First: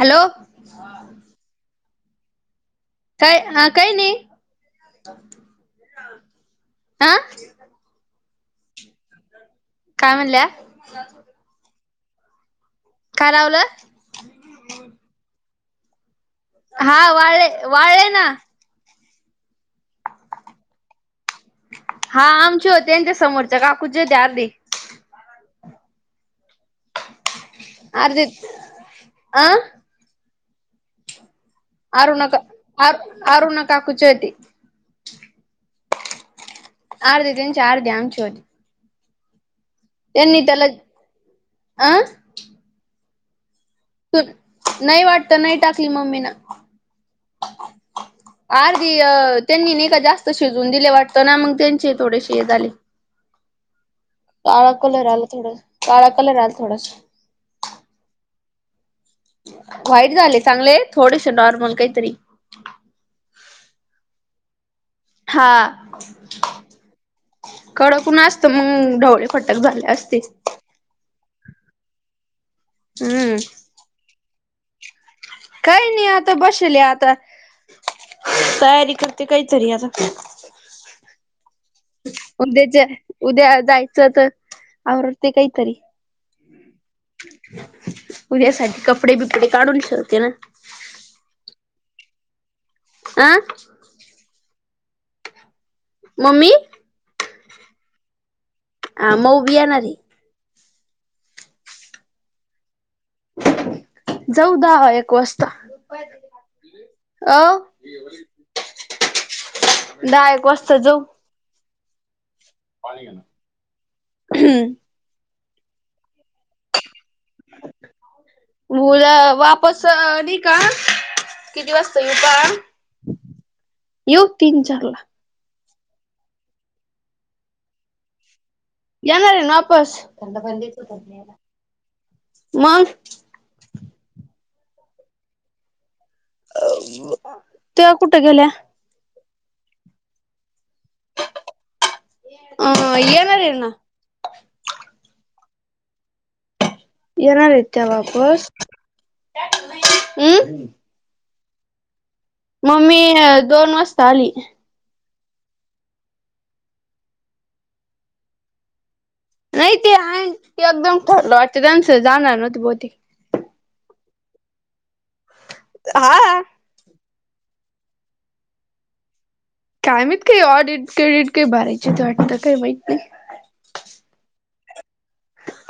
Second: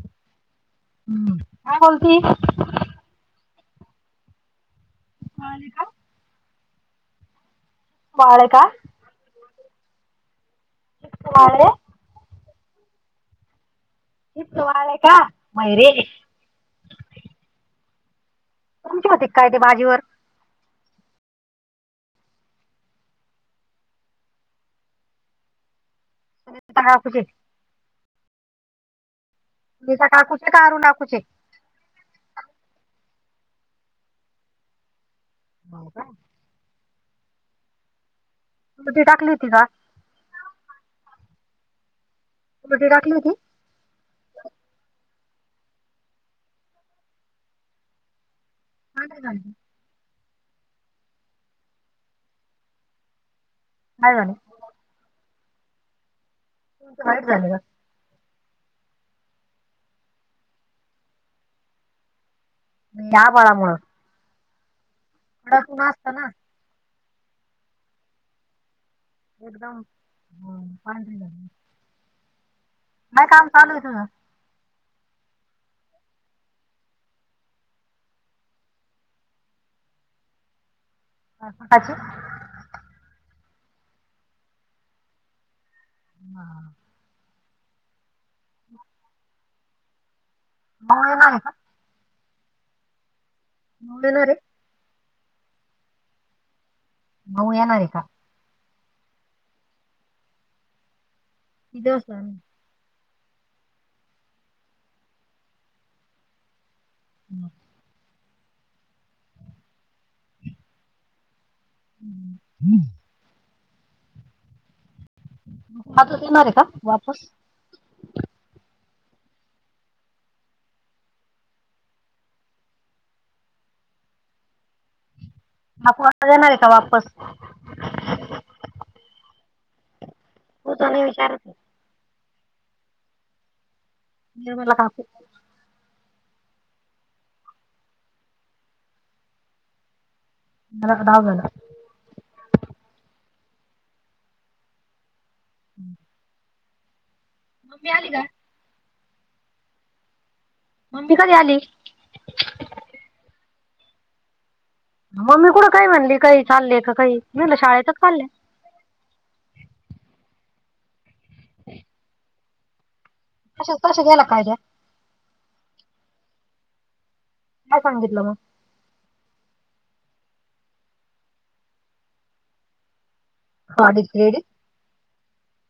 Hello! हम्म काय बोलती! काय हां काय नाही, वाळे का आं! वाळे का? काय म्हणल्या? वाळले काय लावलस? इथं वाळले का हाय रे. हा, वाळलय वाळलय ना. तुमचे होते काय ते भाजीवर. हा, आमचे होते त्यांच्या समोरच्या काकूच्या होते अर्धी. असच [unintelligible] अर्धच आ, मी सकाळ उशीर काढून टाकलं काकूचे. अरुण नका अरुणा अरुणा काकूची होती. हो का, आर्ध त्यांच्या आर्ध आमची होते. इथे ती टाकली होती का. त्यांनी त्याला ''अं'' कुठे टाकली होती. त नाही वाटत नाही टाकली मम्मी न आर. ती का नाही झाली त्यांनी नाही का जास्त शिजवून दिले वाटत ना मग त्यांचे थोडेसे हे झाले. काय झालं. काळा कलर आलं थोडं काळा कलर आला. थोडासा वाईट झाल. व्हाईट झाले चांगले थोडेसे नाॅर्मल काहीतरी. या आभाळामुळ. हा, असतं ना कडक ऊन असत मग ढवळे. फटक एकदम झाले असती. [unintelligible] काय हम्म काम चालू आहे तुझं. काही नाही आता बशिवलय आता. तयारी करते विचार त्यासाठी, [unintelligible] उद्या जे उद्या जायचं तर आवर ते काहीतरी. हा, उद्यासाठी कपडे बिपडे काढून ठेवते ना. बाहेर गेले का. ''आं'' [unintelligible] रे मम्मी. भाऊ येनार आहे का. अ मऊ बि येनारेय. किती वाजता. जाउ दहा एक वाजता. अ दहा एक वाजता जाऊ. हम, हम्म, खात येणार आहे का वापस. मुलं वापस नि का. किती वाजता येउ पहा येऊ तीन चार ला. आकु वाचता येणारंय का वापस. येणार आहे ना वापस होत नाही विचारत आहे. मग निर्मला काकु त्या कुठे गेल्या मला वाटल डाव झाला अं येणारे ना [unintelligible] येणारये त्या वापस हम् मम्मी कधी आली मम्मी दोन वाजता आली मम्मी कुंठ काही म्हणली काही चालले का काही मी म्हणलं शाळेतच चालल्या नाही ते आहे ते एकदम ठरले, वाटतं त्यांच जाणार नव्हते बहुतेक तसं तसं गेला कायदे हां काय सांगितलं मग काय माहित काही ऑडिट क्रेडिट काही भरायचे ते वाटतं काही माहीत नाही ऑडिट, क्रेडिट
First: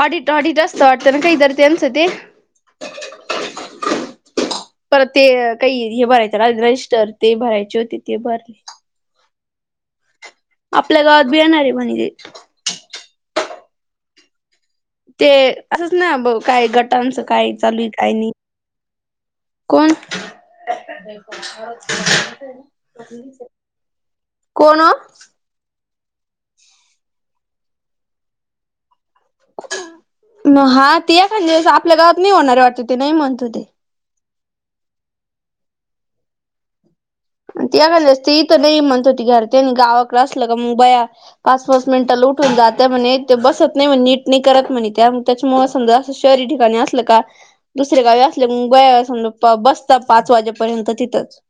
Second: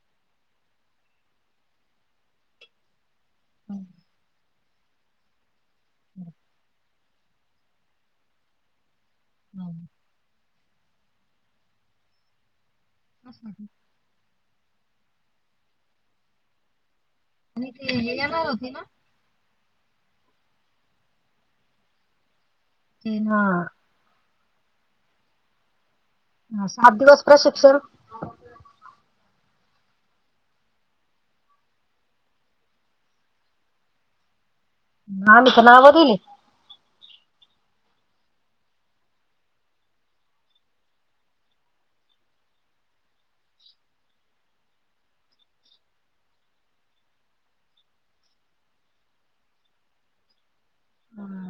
ऑडीट, ऑडीट, असत वाटत ना कायतरी त्यांच ते हम् परत ते काही हे भरायचं राहिलं रजिस्टर ते भरायचे होते ते भरले हं आपल्या देणारे म्हणे हे कसल ते ते असंच ना ब काही गटांचं काय आणि चालू आहे ते काय हे नाही येणार होते ना कोण ते ना कोण ऒ सात दिवस प्रशिक्षण हां ते एखांद वेळस आपल्या गावात नाही होणारे वाटते ते नाही म्हणत होते आम्ही तर नावं दिली एखाद इथं नाही म्हणत होती, घर ते आणि गावाकडे असलं का मग बया पाच पाच मिनिटाल उठून जात्या म्हणे ते बसत नाही म्हणे नीट नाही करत म्हणे त्या, त्याच्यामुळे समजा शहरी ठिकाणी असलं का दुसरे गावी असल्या बया, समजा बसता पाच वाजेपर्यंत तिथंच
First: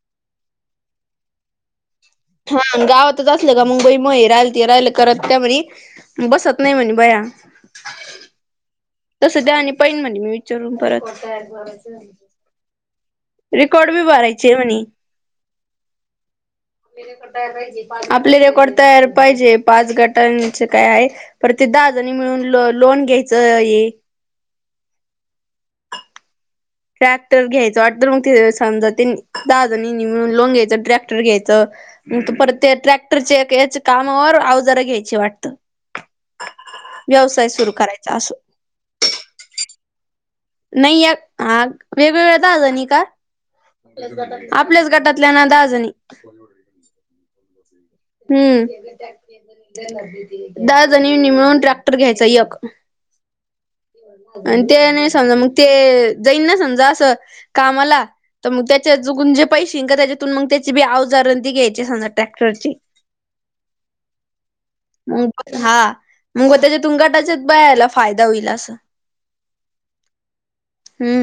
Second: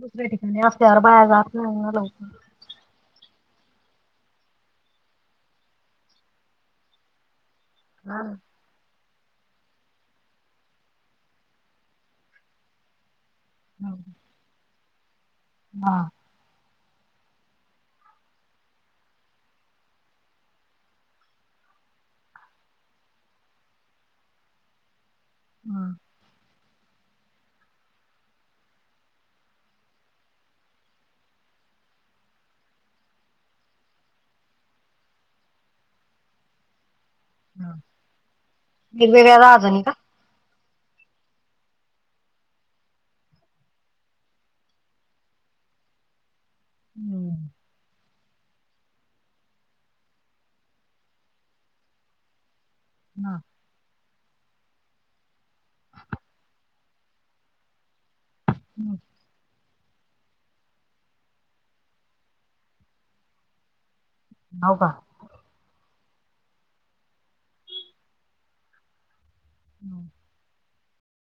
दुसऱ्या ठिकाणी असल्यावर बया जात नाही ना लवकर हा गावातच असलं का मग बई मग हे राहिल ते राहिलं करत त्या म्हणे बसत नाही म्हणे बया हां तसं त्या म्हणी पहिन मी विचारून परत रेकॉर्ड बी भरायचे आहे म्हणे हां आपले रेकॉर्ड तयार पाहिजे पाच गटांच काय आहे पर ते दहाजनी मिळून ल लोन घ्यायचं ये हा ट्रॅक्टर घ्यायचं वाटत मगते समजा ते दहा जणी मिळून लोन घ्यायचं ट्रॅक्टर घ्यायचं मग परत ते ट्रॅक्टरच्या याच्या कामावर अवजार घ्यायची वाटतं [inaudible] व्यवसाय सुरू करायचा असं. वेरवेेगळ्या बाजूंनी का? नाई या आग वेगवेगळ्या दहा जणी का? आपल्याच गटातल्या ना दहा जणी. हम्म. हम्म. दहा जणीनी मिळून ट्रॅक्टर घ्यायचा यक. आणि ते नाय समजा मग ते जाईन ना समजा असं कामाला. तर मग त्याच्या चुकून जे पैसे येईल का त्याच्यातून मग त्याची बी आवजार अन् ती घ्यायची समजा ट्रॅक्टरची. हाव का? मग हा मग त्याच्यातून गटाच्याय बायांला फायदा होईल असं. हम्म. हम्म